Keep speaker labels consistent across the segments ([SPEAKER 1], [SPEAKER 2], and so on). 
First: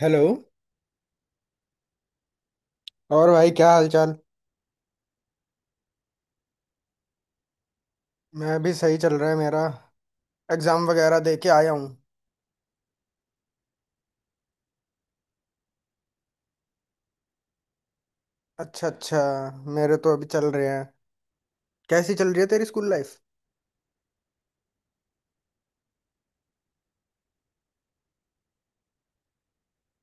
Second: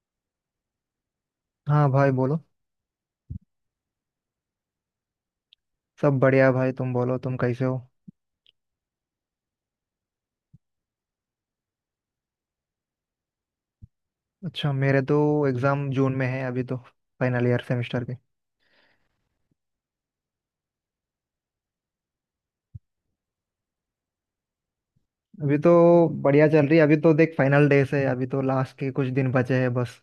[SPEAKER 1] Hello.
[SPEAKER 2] हाँ भाई बोलो।
[SPEAKER 1] और भाई क्या हाल चाल।
[SPEAKER 2] सब बढ़िया भाई। तुम बोलो, तुम कैसे हो?
[SPEAKER 1] मैं भी सही चल रहा है मेरा। एग्जाम वगैरह दे के आया हूँ।
[SPEAKER 2] अच्छा, मेरे तो एग्जाम जून में है अभी तो, फाइनल ईयर सेमेस्टर के।
[SPEAKER 1] अच्छा अच्छा। मेरे तो अभी चल रहे हैं। कैसी चल रही है तेरी स्कूल लाइफ।
[SPEAKER 2] अभी तो बढ़िया चल रही है। अभी तो देख, फाइनल डेज है, अभी तो लास्ट के कुछ दिन बचे हैं बस।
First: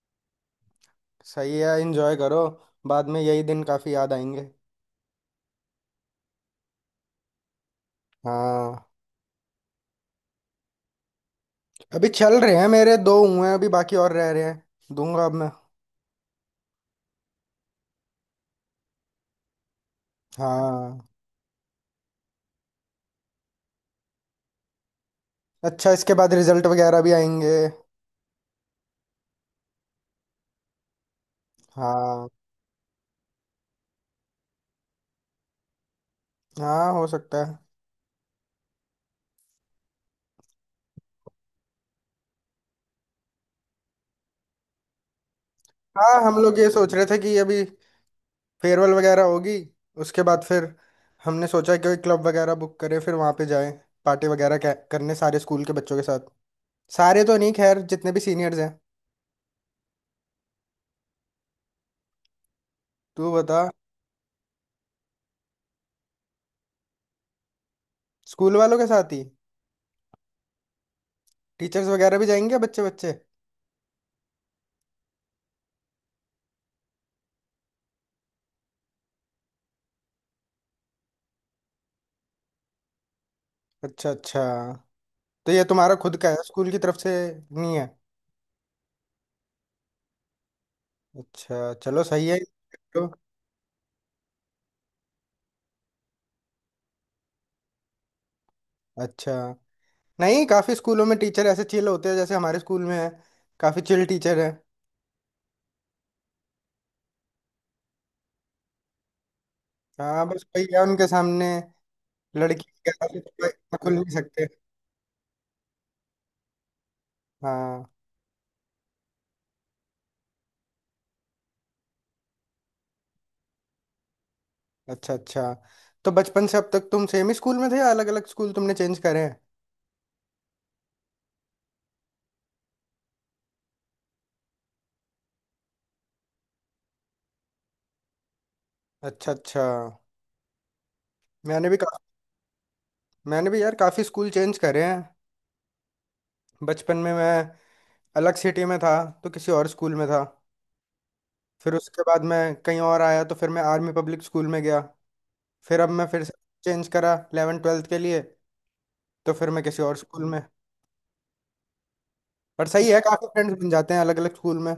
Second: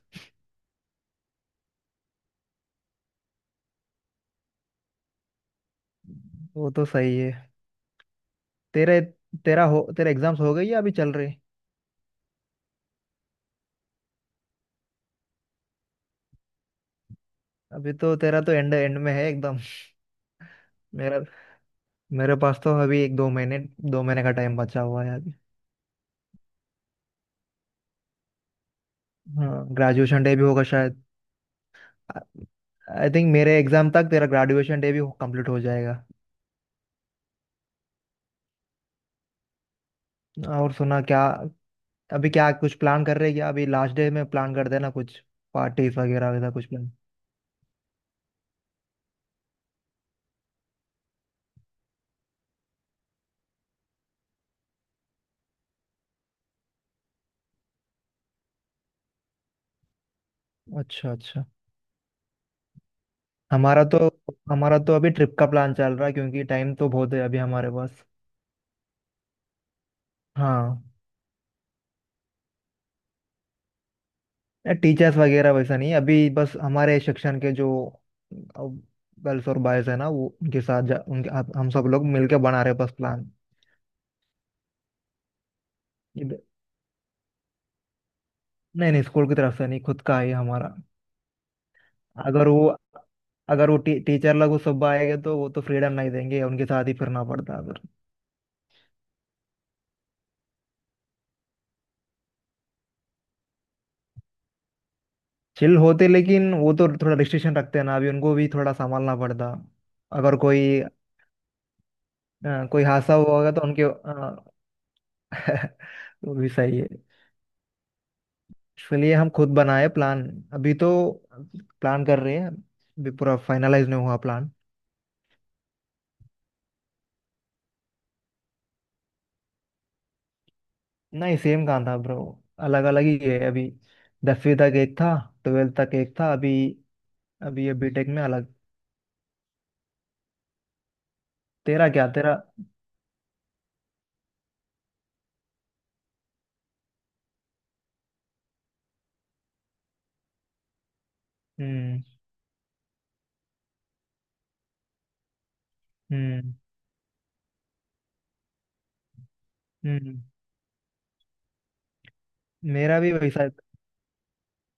[SPEAKER 1] सही है एंजॉय करो। बाद में यही दिन काफी याद आएंगे।
[SPEAKER 2] वो तो सही है।
[SPEAKER 1] हाँ।
[SPEAKER 2] तेरे तेरा हो तेरा एग्जाम्स हो गई या अभी चल रही?
[SPEAKER 1] अभी चल रहे हैं मेरे दो हुए हैं अभी बाकी और रह रहे हैं दूंगा अब मैं।
[SPEAKER 2] अभी तो तेरा तो एंड एंड में है एकदम।
[SPEAKER 1] हाँ।
[SPEAKER 2] मेरा मेरे पास तो अभी 1-2 महीने, 2 महीने का टाइम बचा हुआ है अभी।
[SPEAKER 1] अच्छा इसके बाद रिजल्ट वगैरह भी आएंगे।
[SPEAKER 2] हाँ, ग्रेजुएशन डे भी होगा शायद।
[SPEAKER 1] हाँ।
[SPEAKER 2] आई थिंक मेरे एग्जाम तक तेरा ग्रेजुएशन डे भी कंप्लीट हो जाएगा।
[SPEAKER 1] हाँ हो सकता है।
[SPEAKER 2] और सुना क्या? अभी क्या कुछ प्लान कर रहे हैं क्या? अभी लास्ट डे में प्लान कर देना कुछ, पार्टी
[SPEAKER 1] हाँ
[SPEAKER 2] वगैरह
[SPEAKER 1] हम
[SPEAKER 2] वगैरह
[SPEAKER 1] लोग
[SPEAKER 2] कुछ
[SPEAKER 1] ये
[SPEAKER 2] प्लान।
[SPEAKER 1] सोच रहे थे कि अभी फेयरवेल वगैरह होगी। उसके बाद फिर हमने सोचा कि क्लब वगैरह बुक करें फिर वहाँ पे जाएं। पार्टी वगैरह करने सारे स्कूल के बच्चों के साथ। सारे तो नहीं खैर जितने भी सीनियर्स हैं।
[SPEAKER 2] अच्छा अच्छा।
[SPEAKER 1] तू बता।
[SPEAKER 2] हमारा तो हमारा तो अभी ट्रिप का प्लान चल रहा है, क्योंकि टाइम तो बहुत है अभी हमारे पास।
[SPEAKER 1] स्कूल वालों के साथ ही।
[SPEAKER 2] हाँ।
[SPEAKER 1] टीचर्स वगैरह भी जाएंगे बच्चे बच्चे।
[SPEAKER 2] टीचर्स वगैरह वैसा नहीं, अभी बस हमारे सेक्शन के जो गर्ल्स और बॉयज है ना, वो उनके साथ जा, उनके आप- हम सब लोग मिलके बना रहे हैं बस प्लान।
[SPEAKER 1] अच्छा अच्छा। तो ये तुम्हारा खुद का है
[SPEAKER 2] इब-
[SPEAKER 1] स्कूल की तरफ से नहीं है।
[SPEAKER 2] नहीं नहीं, स्कूल की तरफ से नहीं, खुद का है हमारा।
[SPEAKER 1] अच्छा चलो सही है।
[SPEAKER 2] अगर वो
[SPEAKER 1] तो
[SPEAKER 2] अगर वो टीचर लोग वो सब आएंगे तो वो तो फ्रीडम नहीं देंगे, उनके साथ ही फिरना पड़ता है।
[SPEAKER 1] अच्छा। नहीं काफ़ी स्कूलों में टीचर ऐसे चिल होते हैं जैसे हमारे स्कूल में है। काफ़ी चिल टीचर है।
[SPEAKER 2] चिल होते, लेकिन वो तो थोड़ा रिस्ट्रिक्शन रखते हैं ना, अभी उनको भी थोड़ा संभालना पड़ता।
[SPEAKER 1] हाँ
[SPEAKER 2] अगर
[SPEAKER 1] बस वही
[SPEAKER 2] कोई
[SPEAKER 1] है
[SPEAKER 2] अ,
[SPEAKER 1] उनके सामने। लड़की
[SPEAKER 2] कोई
[SPEAKER 1] के
[SPEAKER 2] हादसा
[SPEAKER 1] हाथ में
[SPEAKER 2] हुआ होगा तो
[SPEAKER 1] तो
[SPEAKER 2] उनके
[SPEAKER 1] खुल नहीं सकते।
[SPEAKER 2] वो भी सही है।
[SPEAKER 1] हाँ।
[SPEAKER 2] इसलिए हम खुद बनाए प्लान। अभी तो प्लान कर रहे हैं, अभी पूरा फाइनलाइज नहीं हुआ प्लान।
[SPEAKER 1] अच्छा अच्छा। तो बचपन से अब तक तुम सेम ही स्कूल में थे या अलग अलग स्कूल तुमने चेंज करे हैं।
[SPEAKER 2] नहीं, सेम कहाँ था ब्रो। अलग अलग ही है अभी। 10वीं तक एक था। ट्वेल्थ तक एक था। अभी अभी ये बीटेक में अलग।
[SPEAKER 1] अच्छा अच्छा। मैंने भी
[SPEAKER 2] तेरा
[SPEAKER 1] का,
[SPEAKER 2] क्या, तेरा?
[SPEAKER 1] मैंने भी यार काफ़ी स्कूल चेंज करे हैं। बचपन में मैं अलग सिटी में था। तो किसी और स्कूल में था। फिर उसके
[SPEAKER 2] हम्म
[SPEAKER 1] बाद मैं कहीं और आया तो फिर मैं आर्मी पब्लिक स्कूल में गया। फिर अब मैं फिर से
[SPEAKER 2] हम्म
[SPEAKER 1] चेंज करा 11 ट्वेल्थ के लिए। तो फिर मैं किसी और
[SPEAKER 2] हम्म।
[SPEAKER 1] स्कूल में। पर सही है
[SPEAKER 2] मेरा भी
[SPEAKER 1] काफ़ी
[SPEAKER 2] वैसा।
[SPEAKER 1] फ्रेंड्स बन जाते हैं अलग अलग स्कूल में।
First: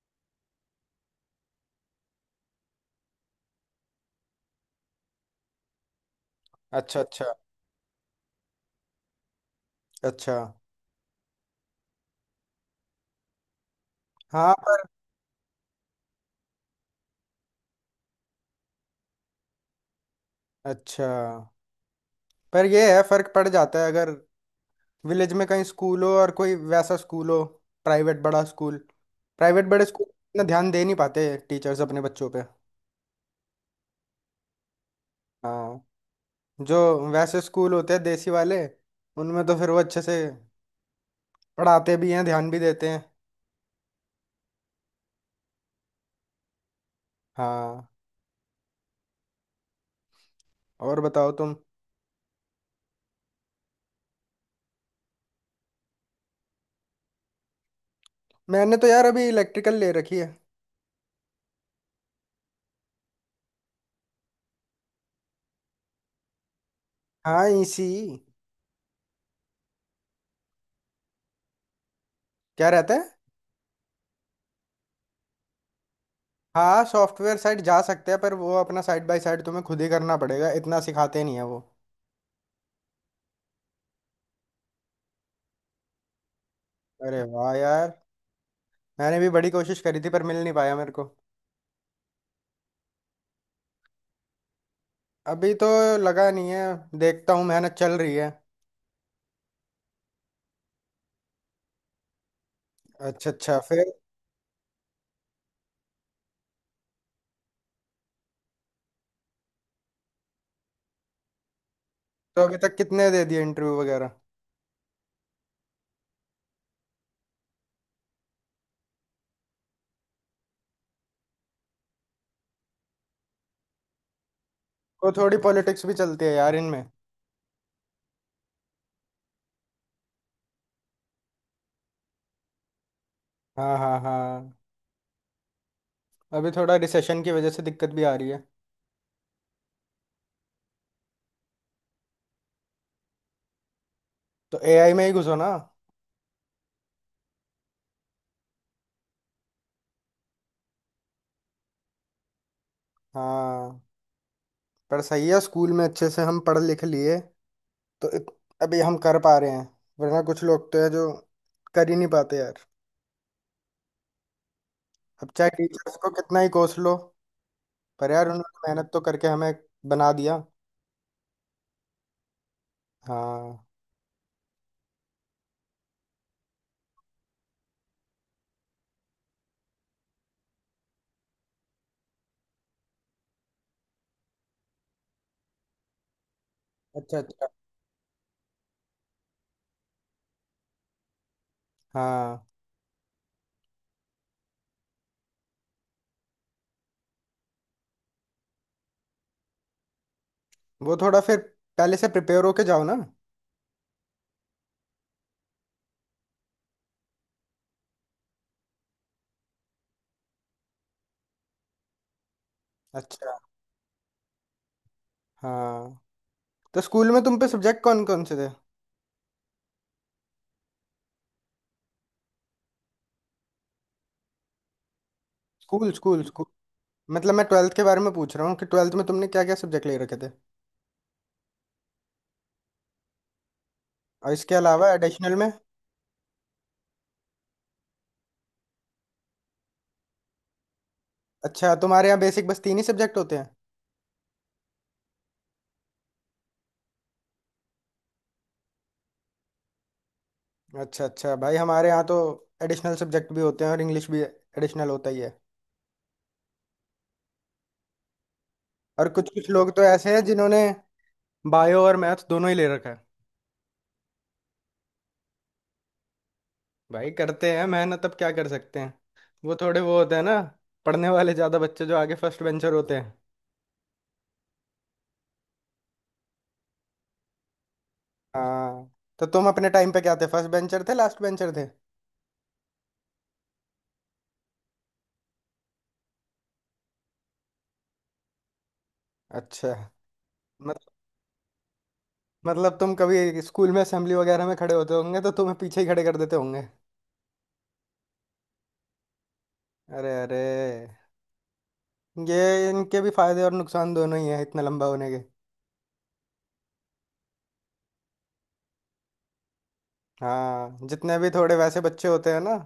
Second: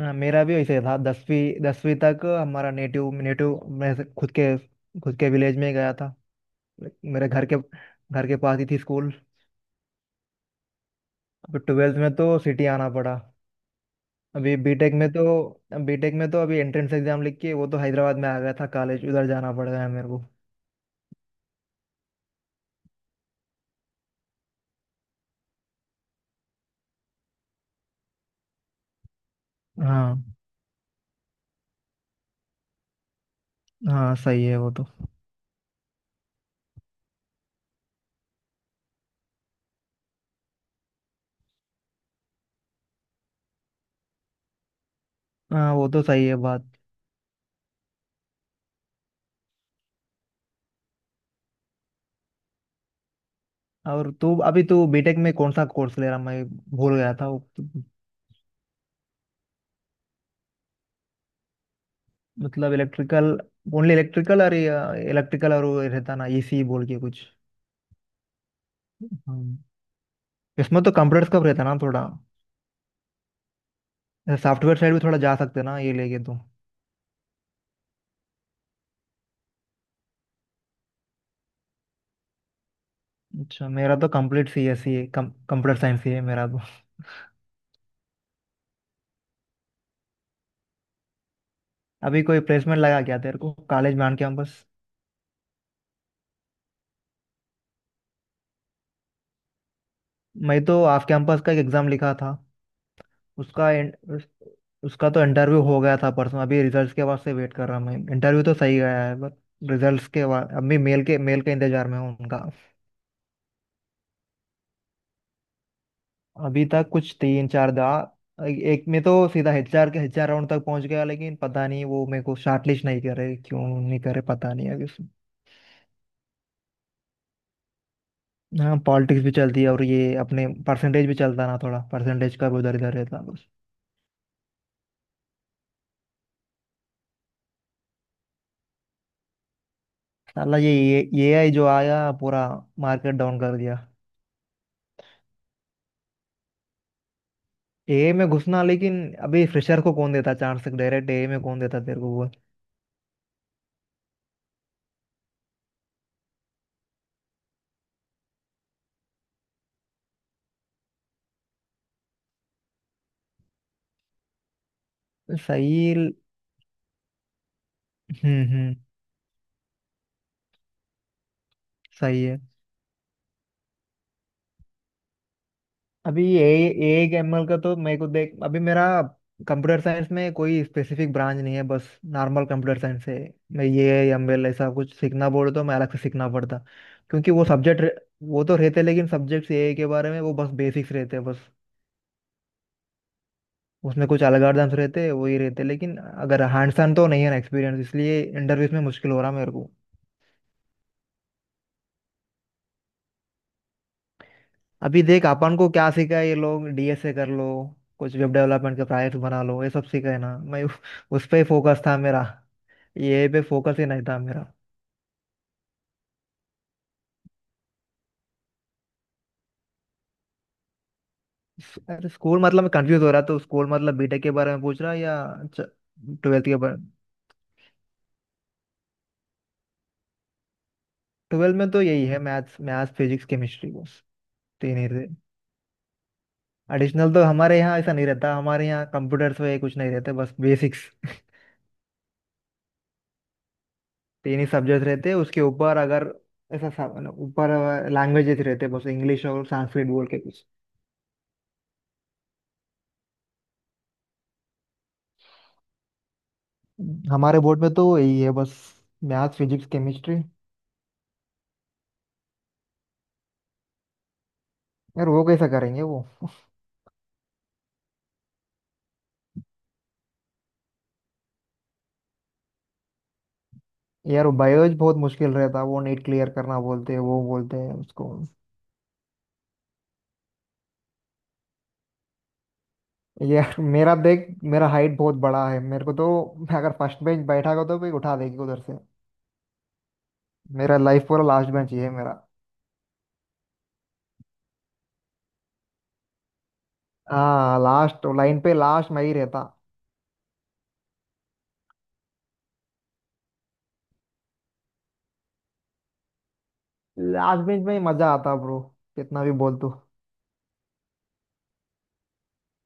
[SPEAKER 2] हाँ, मेरा भी वैसे था। दसवीं दसवीं तक हमारा नेटिव नेटिव मैं से- खुद के खुद के विलेज में ही गया था।
[SPEAKER 1] अच्छा अच्छा।
[SPEAKER 2] मेरे घर के पास ही थी स्कूल।
[SPEAKER 1] अच्छा।
[SPEAKER 2] अभी 12th में तो सिटी आना पड़ा।
[SPEAKER 1] हाँ
[SPEAKER 2] अभी
[SPEAKER 1] पर।
[SPEAKER 2] बीटेक में तो, अभी एंट्रेंस एग्जाम लिख के, वो तो हैदराबाद में आ गया था कॉलेज, उधर जाना पड़ गया मेरे को।
[SPEAKER 1] अच्छा। पर ये है फर्क पड़ जाता है अगर विलेज में कहीं स्कूल हो और कोई वैसा स्कूल हो। प्राइवेट बड़ा स्कूल। प्राइवेट बड़े स्कूल
[SPEAKER 2] हाँ
[SPEAKER 1] इतना ध्यान दे नहीं पाते टीचर्स अपने बच्चों पे।
[SPEAKER 2] हाँ, सही है वो तो।
[SPEAKER 1] हाँ। जो वैसे स्कूल होते हैं देसी वाले उनमें तो फिर वो अच्छे से पढ़ाते भी हैं ध्यान भी देते हैं।
[SPEAKER 2] हाँ, वो तो सही है बात।
[SPEAKER 1] हाँ। और बताओ तुम।
[SPEAKER 2] और तू, अभी तू बीटेक में कौन सा कोर्स ले रहा? मैं भूल गया था
[SPEAKER 1] मैंने तो यार अभी इलेक्ट्रिकल ले रखी है।
[SPEAKER 2] मतलब इलेक्ट्रिकल, ओनली इलेक्ट्रिकल। और इलेक्ट्रिकल, और वो रहता ना AC बोल के कुछ?
[SPEAKER 1] हाँ इसी।
[SPEAKER 2] हम्म। इसमें तो कंप्यूटर्स का भी रहता है ना थोड़ा?
[SPEAKER 1] क्या रहता है।
[SPEAKER 2] सॉफ्टवेयर साइड भी थोड़ा जा सकते हैं ना ये लेके तो?
[SPEAKER 1] हाँ सॉफ्टवेयर साइड जा सकते हैं पर वो अपना साइड बाय साइड तुम्हें खुद ही करना पड़ेगा इतना सिखाते नहीं है वो।
[SPEAKER 2] अच्छा, मेरा तो कंप्लीट CSC है, कंप्यूटर साइंस ही है मेरा तो।
[SPEAKER 1] अरे वाह यार। मैंने भी बड़ी कोशिश करी थी पर मिल नहीं पाया मेरे को।
[SPEAKER 2] अभी कोई प्लेसमेंट लगा क्या तेरे को कॉलेज में, ऑन कैंपस?
[SPEAKER 1] अभी तो लगा नहीं है। देखता हूँ मेहनत चल रही है।
[SPEAKER 2] मैं तो ऑफ कैंपस का एक एग्जाम लिखा था।
[SPEAKER 1] अच्छा अच्छा
[SPEAKER 2] उसका
[SPEAKER 1] फिर।
[SPEAKER 2] इन- उस, उसका तो इंटरव्यू हो गया था परसों, अभी रिजल्ट्स के वास्ते वेट कर रहा हूँ मैं। इंटरव्यू तो सही गया है बट, रिजल्ट्स के बाद अभी मेल के इंतजार में हूँ उनका।
[SPEAKER 1] तो अभी तक कितने दे दिए इंटरव्यू वगैरह।
[SPEAKER 2] अभी तक कुछ तीन चार दा एक में तो सीधा HR राउंड तक पहुंच गया, लेकिन पता नहीं वो मेरे को शॉर्टलिस्ट नहीं करे क्यों, नहीं करे पता नहीं अभी उसमें।
[SPEAKER 1] तो थोड़ी पॉलिटिक्स भी चलती है यार इनमें।
[SPEAKER 2] हाँ, पॉलिटिक्स भी चलती है, और ये अपने परसेंटेज भी चलता ना थोड़ा, परसेंटेज का भी उधर इधर रहता बस।
[SPEAKER 1] हाँ हाँ हाँ। अभी थोड़ा रिसेशन की वजह से दिक्कत भी आ रही है।
[SPEAKER 2] साला, ये AI जो आया पूरा मार्केट डाउन कर दिया।
[SPEAKER 1] तो एआई में ही घुसो ना।
[SPEAKER 2] एआई में घुसना, लेकिन अभी फ्रेशर को कौन देता चांस? डायरेक्ट AI में कौन देता तेरे को वो?
[SPEAKER 1] हाँ। पर सही है स्कूल में अच्छे से हम पढ़ लिख लिए तो अभी हम कर पा रहे हैं। वरना कुछ लोग तो है जो कर ही नहीं पाते यार। अब चाहे टीचर्स
[SPEAKER 2] सही।
[SPEAKER 1] को कितना ही कोस लो पर यार उन्होंने
[SPEAKER 2] हम्म।
[SPEAKER 1] मेहनत तो करके हमें बना दिया।
[SPEAKER 2] सही है।
[SPEAKER 1] हाँ।
[SPEAKER 2] अभी ए ए एमएल का तो मेरे को देख, अभी मेरा कंप्यूटर साइंस में कोई स्पेसिफिक ब्रांच नहीं है, बस नॉर्मल कंप्यूटर साइंस है। मैं ये ML ऐसा कुछ सीखना बोले तो मैं अलग से सीखना पड़ता,
[SPEAKER 1] अच्छा
[SPEAKER 2] क्योंकि वो
[SPEAKER 1] अच्छा।
[SPEAKER 2] सब्जेक्ट, वो तो रहते लेकिन सब्जेक्ट्स, AI के बारे में वो बस बेसिक्स रहते हैं बस।
[SPEAKER 1] हाँ
[SPEAKER 2] उसमें कुछ अलग अर्धम्स रहते हैं, वही रहते हैं। लेकिन अगर हैंड्स ऑन तो नहीं है ना एक्सपीरियंस, इसलिए इंटरव्यूज में मुश्किल हो रहा मेरे को।
[SPEAKER 1] वो थोड़ा फिर पहले से प्रिपेयर होके जाओ ना।
[SPEAKER 2] अभी देख, अपन को क्या सीखा है ये लोग, DSA कर लो, कुछ वेब डेवलपमेंट के प्रोजेक्ट बना लो, ये सब सीखा है ना मैं। उस पे ही फोकस था मेरा। ये
[SPEAKER 1] अच्छा।
[SPEAKER 2] पे फोकस ही नहीं था मेरा।
[SPEAKER 1] हाँ। तो स्कूल में तुम पे सब्जेक्ट कौन कौन से थे।
[SPEAKER 2] अरे, स्कूल मतलब मैं कंफ्यूज हो रहा, तो स्कूल मतलब बीटेक के बारे में पूछ रहा है या
[SPEAKER 1] स्कूल स्कूल
[SPEAKER 2] 12th
[SPEAKER 1] स्कूल
[SPEAKER 2] के बारे?
[SPEAKER 1] मतलब मैं ट्वेल्थ के बारे में पूछ रहा हूँ कि ट्वेल्थ में तुमने क्या क्या सब्जेक्ट ले रखे थे।
[SPEAKER 2] ट्वेल्थ में तो यही है, मैथ्स मैथ्स फिजिक्स केमिस्ट्री बस।
[SPEAKER 1] और इसके
[SPEAKER 2] तीन ही
[SPEAKER 1] अलावा
[SPEAKER 2] थे।
[SPEAKER 1] एडिशनल में।
[SPEAKER 2] एडिशनल तो हमारे यहाँ ऐसा नहीं रहता, हमारे यहाँ कंप्यूटर्स वगैरह कुछ नहीं रहते, बस बेसिक्स।
[SPEAKER 1] अच्छा तुम्हारे यहाँ बेसिक बस तीन ही सब्जेक्ट होते हैं।
[SPEAKER 2] तीन ही सब्जेक्ट रहते, उसके ऊपर अगर ऐसा ना, ऊपर लैंग्वेजेस रहते बस, इंग्लिश और संस्कृत बोल के कुछ।
[SPEAKER 1] अच्छा अच्छा भाई हमारे यहाँ तो एडिशनल सब्जेक्ट भी होते हैं और इंग्लिश भी एडिशनल होता ही है।
[SPEAKER 2] हमारे बोर्ड में तो यही है बस,
[SPEAKER 1] और कुछ
[SPEAKER 2] मैथ्स
[SPEAKER 1] कुछ
[SPEAKER 2] फिजिक्स
[SPEAKER 1] लोग तो ऐसे
[SPEAKER 2] केमिस्ट्री।
[SPEAKER 1] हैं जिन्होंने बायो और मैथ दोनों ही ले रखा है।
[SPEAKER 2] यार वो कैसा करेंगे वो?
[SPEAKER 1] भाई करते हैं मेहनत अब क्या कर सकते हैं। वो थोड़े वो होते हैं ना पढ़ने वाले ज्यादा बच्चे जो आगे फर्स्ट बेंचर होते हैं।
[SPEAKER 2] यार बायोलॉजी बहुत मुश्किल रहता, वो नीट क्लियर करना बोलते हैं, वो बोलते हैं उसको।
[SPEAKER 1] हाँ। तो तुम अपने टाइम पे क्या थे फर्स्ट बेंचर थे लास्ट बेंचर थे।
[SPEAKER 2] यार मेरा देख, मेरा हाइट बहुत बड़ा है, मेरे को तो मैं अगर फर्स्ट बेंच बैठा हो तो भी उठा देगी उधर से।
[SPEAKER 1] अच्छा।
[SPEAKER 2] मेरा
[SPEAKER 1] मत,
[SPEAKER 2] लाइफ पूरा लास्ट बेंच ही है मेरा।
[SPEAKER 1] मतलब तुम कभी स्कूल में असेंबली वगैरह में खड़े होते होंगे तो तुम्हें पीछे ही खड़े कर देते होंगे।
[SPEAKER 2] हाँ, लास्ट लाइन पे लास्ट मैं ही रहता।
[SPEAKER 1] अरे अरे। ये इनके भी फायदे और नुकसान दोनों ही हैं इतना लंबा होने के।
[SPEAKER 2] लास्ट बेंच में ही मजा आता ब्रो, कितना भी बोल तू।
[SPEAKER 1] हाँ जितने भी थोड़े वैसे बच्चे होते हैं ना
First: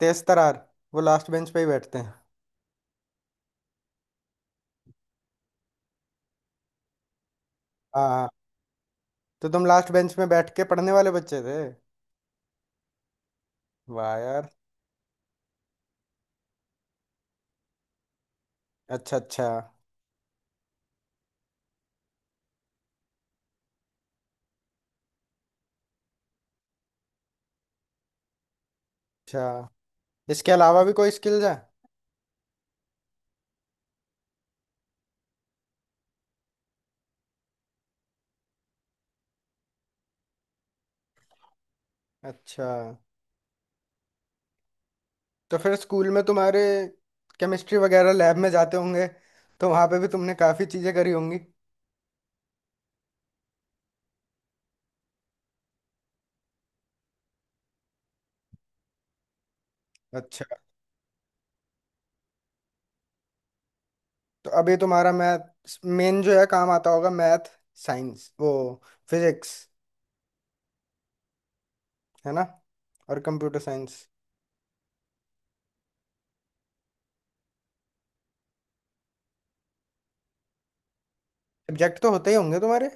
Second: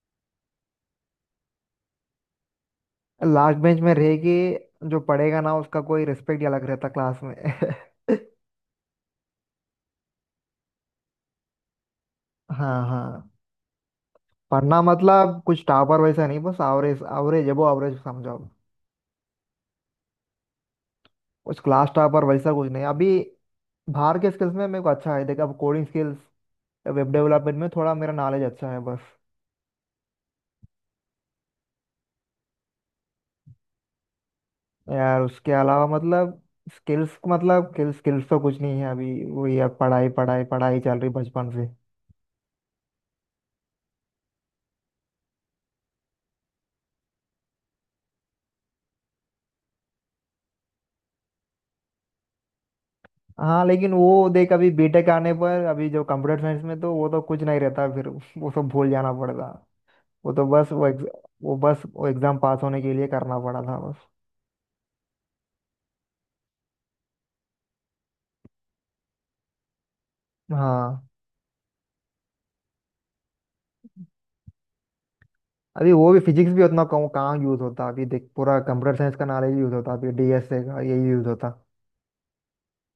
[SPEAKER 1] तेज तरार वो लास्ट बेंच पे ही बैठते हैं।
[SPEAKER 2] लास्ट बेंच में रहेगी, जो पढ़ेगा ना उसका कोई रिस्पेक्ट ही अलग रहता क्लास में।
[SPEAKER 1] हाँ। तो तुम लास्ट बेंच में बैठ के पढ़ने वाले बच्चे थे।
[SPEAKER 2] हाँ हाँ।
[SPEAKER 1] वाह यार।
[SPEAKER 2] पढ़ना मतलब कुछ टॉपर वैसा नहीं, बस एवरेज एवरेज एबो एवरेज समझो।
[SPEAKER 1] अच्छा अच्छा।
[SPEAKER 2] कुछ क्लास टॉपर वैसा कुछ नहीं अभी। बाहर के स्किल्स में मेरे को अच्छा है देखा, अब कोडिंग स्किल्स, वेब डेवलपमेंट में थोड़ा मेरा नॉलेज अच्छा है बस।
[SPEAKER 1] अच्छा इसके अलावा भी कोई स्किल्स है।
[SPEAKER 2] यार उसके अलावा मतलब, स्किल्स मतलब, स्किल्स स्किल्स तो कुछ नहीं है अभी वो, यार पढ़ाई पढ़ाई पढ़ाई चल रही बचपन।
[SPEAKER 1] अच्छा। तो फिर स्कूल में तुम्हारे केमिस्ट्री वगैरह लैब में जाते होंगे तो वहाँ पे भी तुमने काफ़ी चीज़ें करी होंगी।
[SPEAKER 2] हाँ लेकिन वो देख, अभी बीटेक आने पर, अभी जो कंप्यूटर साइंस में तो वो तो कुछ नहीं रहता फिर। वो सब भूल जाना पड़ता। वो
[SPEAKER 1] अच्छा।
[SPEAKER 2] तो बस वो एग्ज- वो बस वो एग्जाम पास होने के लिए करना पड़ा था बस।
[SPEAKER 1] तो अभी तुम्हारा मैथ मेन जो है काम आता होगा। मैथ साइंस वो फिजिक्स
[SPEAKER 2] हाँ,
[SPEAKER 1] है ना। और कंप्यूटर साइंस।
[SPEAKER 2] अभी वो भी फिजिक्स भी उतना कम कहाँ यूज होता, अभी देख पूरा कंप्यूटर साइंस का नॉलेज यूज होता, अभी DSA का यही यूज होता।
[SPEAKER 1] सब्जेक्ट तो होते ही होंगे तुम्हारे।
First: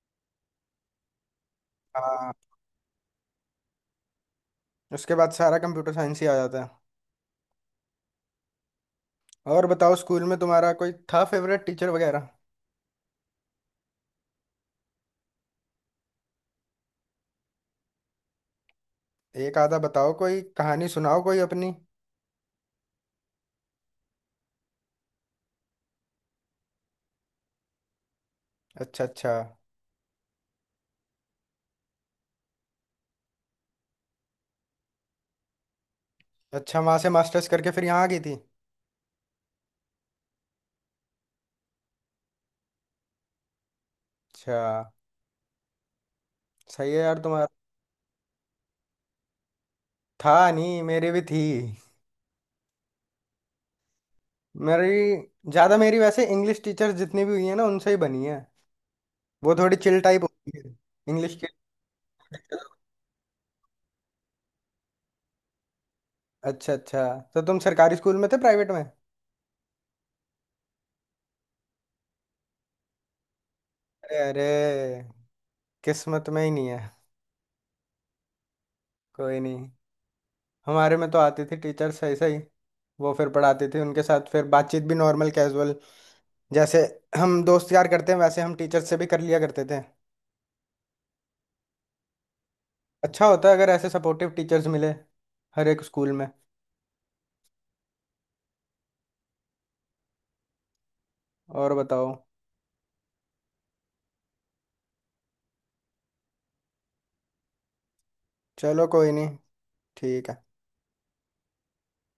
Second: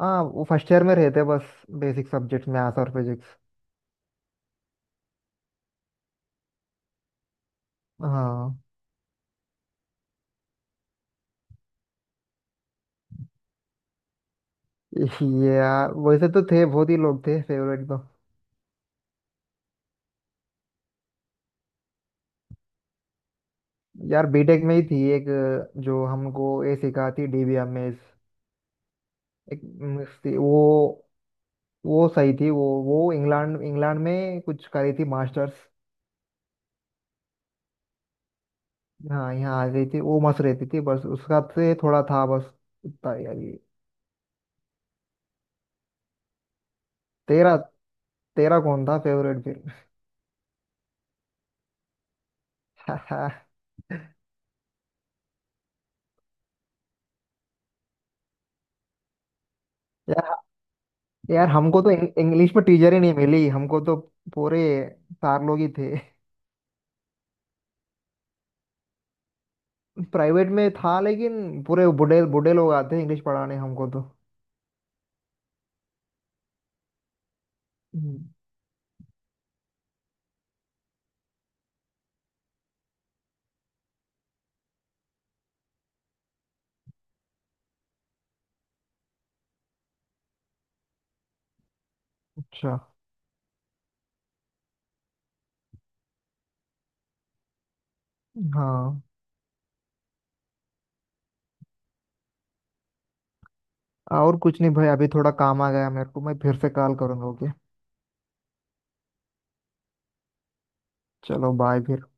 [SPEAKER 2] हाँ, वो फर्स्ट ईयर में रहते बस, बेसिक
[SPEAKER 1] हाँ।
[SPEAKER 2] सब्जेक्ट मैथ्स और फिजिक्स।
[SPEAKER 1] उसके बाद सारा कंप्यूटर साइंस ही आ जाता है।
[SPEAKER 2] हाँ।
[SPEAKER 1] और बताओ स्कूल में तुम्हारा कोई था फेवरेट टीचर वगैरह।
[SPEAKER 2] ये यार, वैसे तो थे, बहुत ही लोग थे फेवरेट तो।
[SPEAKER 1] एक आधा बताओ कोई कहानी सुनाओ कोई अपनी।
[SPEAKER 2] यार बीटेक में ही थी एक, जो हमको ये सिखाती थी DBMS।
[SPEAKER 1] अच्छा अच्छा।
[SPEAKER 2] एक मिस्टी, वो सही थी, वो इंग्लैंड इंग्लैंड में कुछ करी थी मास्टर्स।
[SPEAKER 1] अच्छा वहां से मास्टर्स करके फिर यहाँ आ गई थी।
[SPEAKER 2] हाँ, यहाँ आ गई थी, वो मस्त रहती थी बस, उसका से थोड़ा था बस उतना ही। यार ये,
[SPEAKER 1] अच्छा। सही है यार तुम्हारा।
[SPEAKER 2] तेरा तेरा कौन था फेवरेट फिर?
[SPEAKER 1] था नहीं मेरी भी थी। मेरी ज्यादा मेरी वैसे इंग्लिश टीचर्स जितनी भी हुई है ना उनसे ही बनी है। वो थोड़ी चिल टाइप
[SPEAKER 2] यार,
[SPEAKER 1] होती है। इंग्लिश के।
[SPEAKER 2] यार हमको तो इंग्लिश में टीचर ही नहीं मिली हमको तो। पूरे चार लोग ही थे।
[SPEAKER 1] अच्छा अच्छा। तो तुम सरकारी स्कूल में थे प्राइवेट में।
[SPEAKER 2] प्राइवेट में था, लेकिन पूरे बूढ़े बूढ़े लोग आते इंग्लिश पढ़ाने हमको तो।
[SPEAKER 1] अरे अरे। किस्मत में ही नहीं है।
[SPEAKER 2] हम्म,
[SPEAKER 1] कोई नहीं। हमारे में तो आती थी टीचर्स ऐसे ही। वो फिर पढ़ाती थी उनके साथ फिर बातचीत भी नॉर्मल कैजुअल। जैसे हम दोस्त यार करते हैं वैसे हम टीचर से भी कर लिया करते थे।
[SPEAKER 2] अच्छा,
[SPEAKER 1] अच्छा होता है अगर ऐसे सपोर्टिव टीचर्स मिले हर एक स्कूल में।
[SPEAKER 2] हाँ।
[SPEAKER 1] और बताओ।
[SPEAKER 2] और कुछ नहीं भाई, अभी थोड़ा काम आ गया मेरे को, मैं फिर से कॉल करूंगा, ओके?
[SPEAKER 1] चलो कोई नहीं। ठीक है।
[SPEAKER 2] चलो, बाय फिर।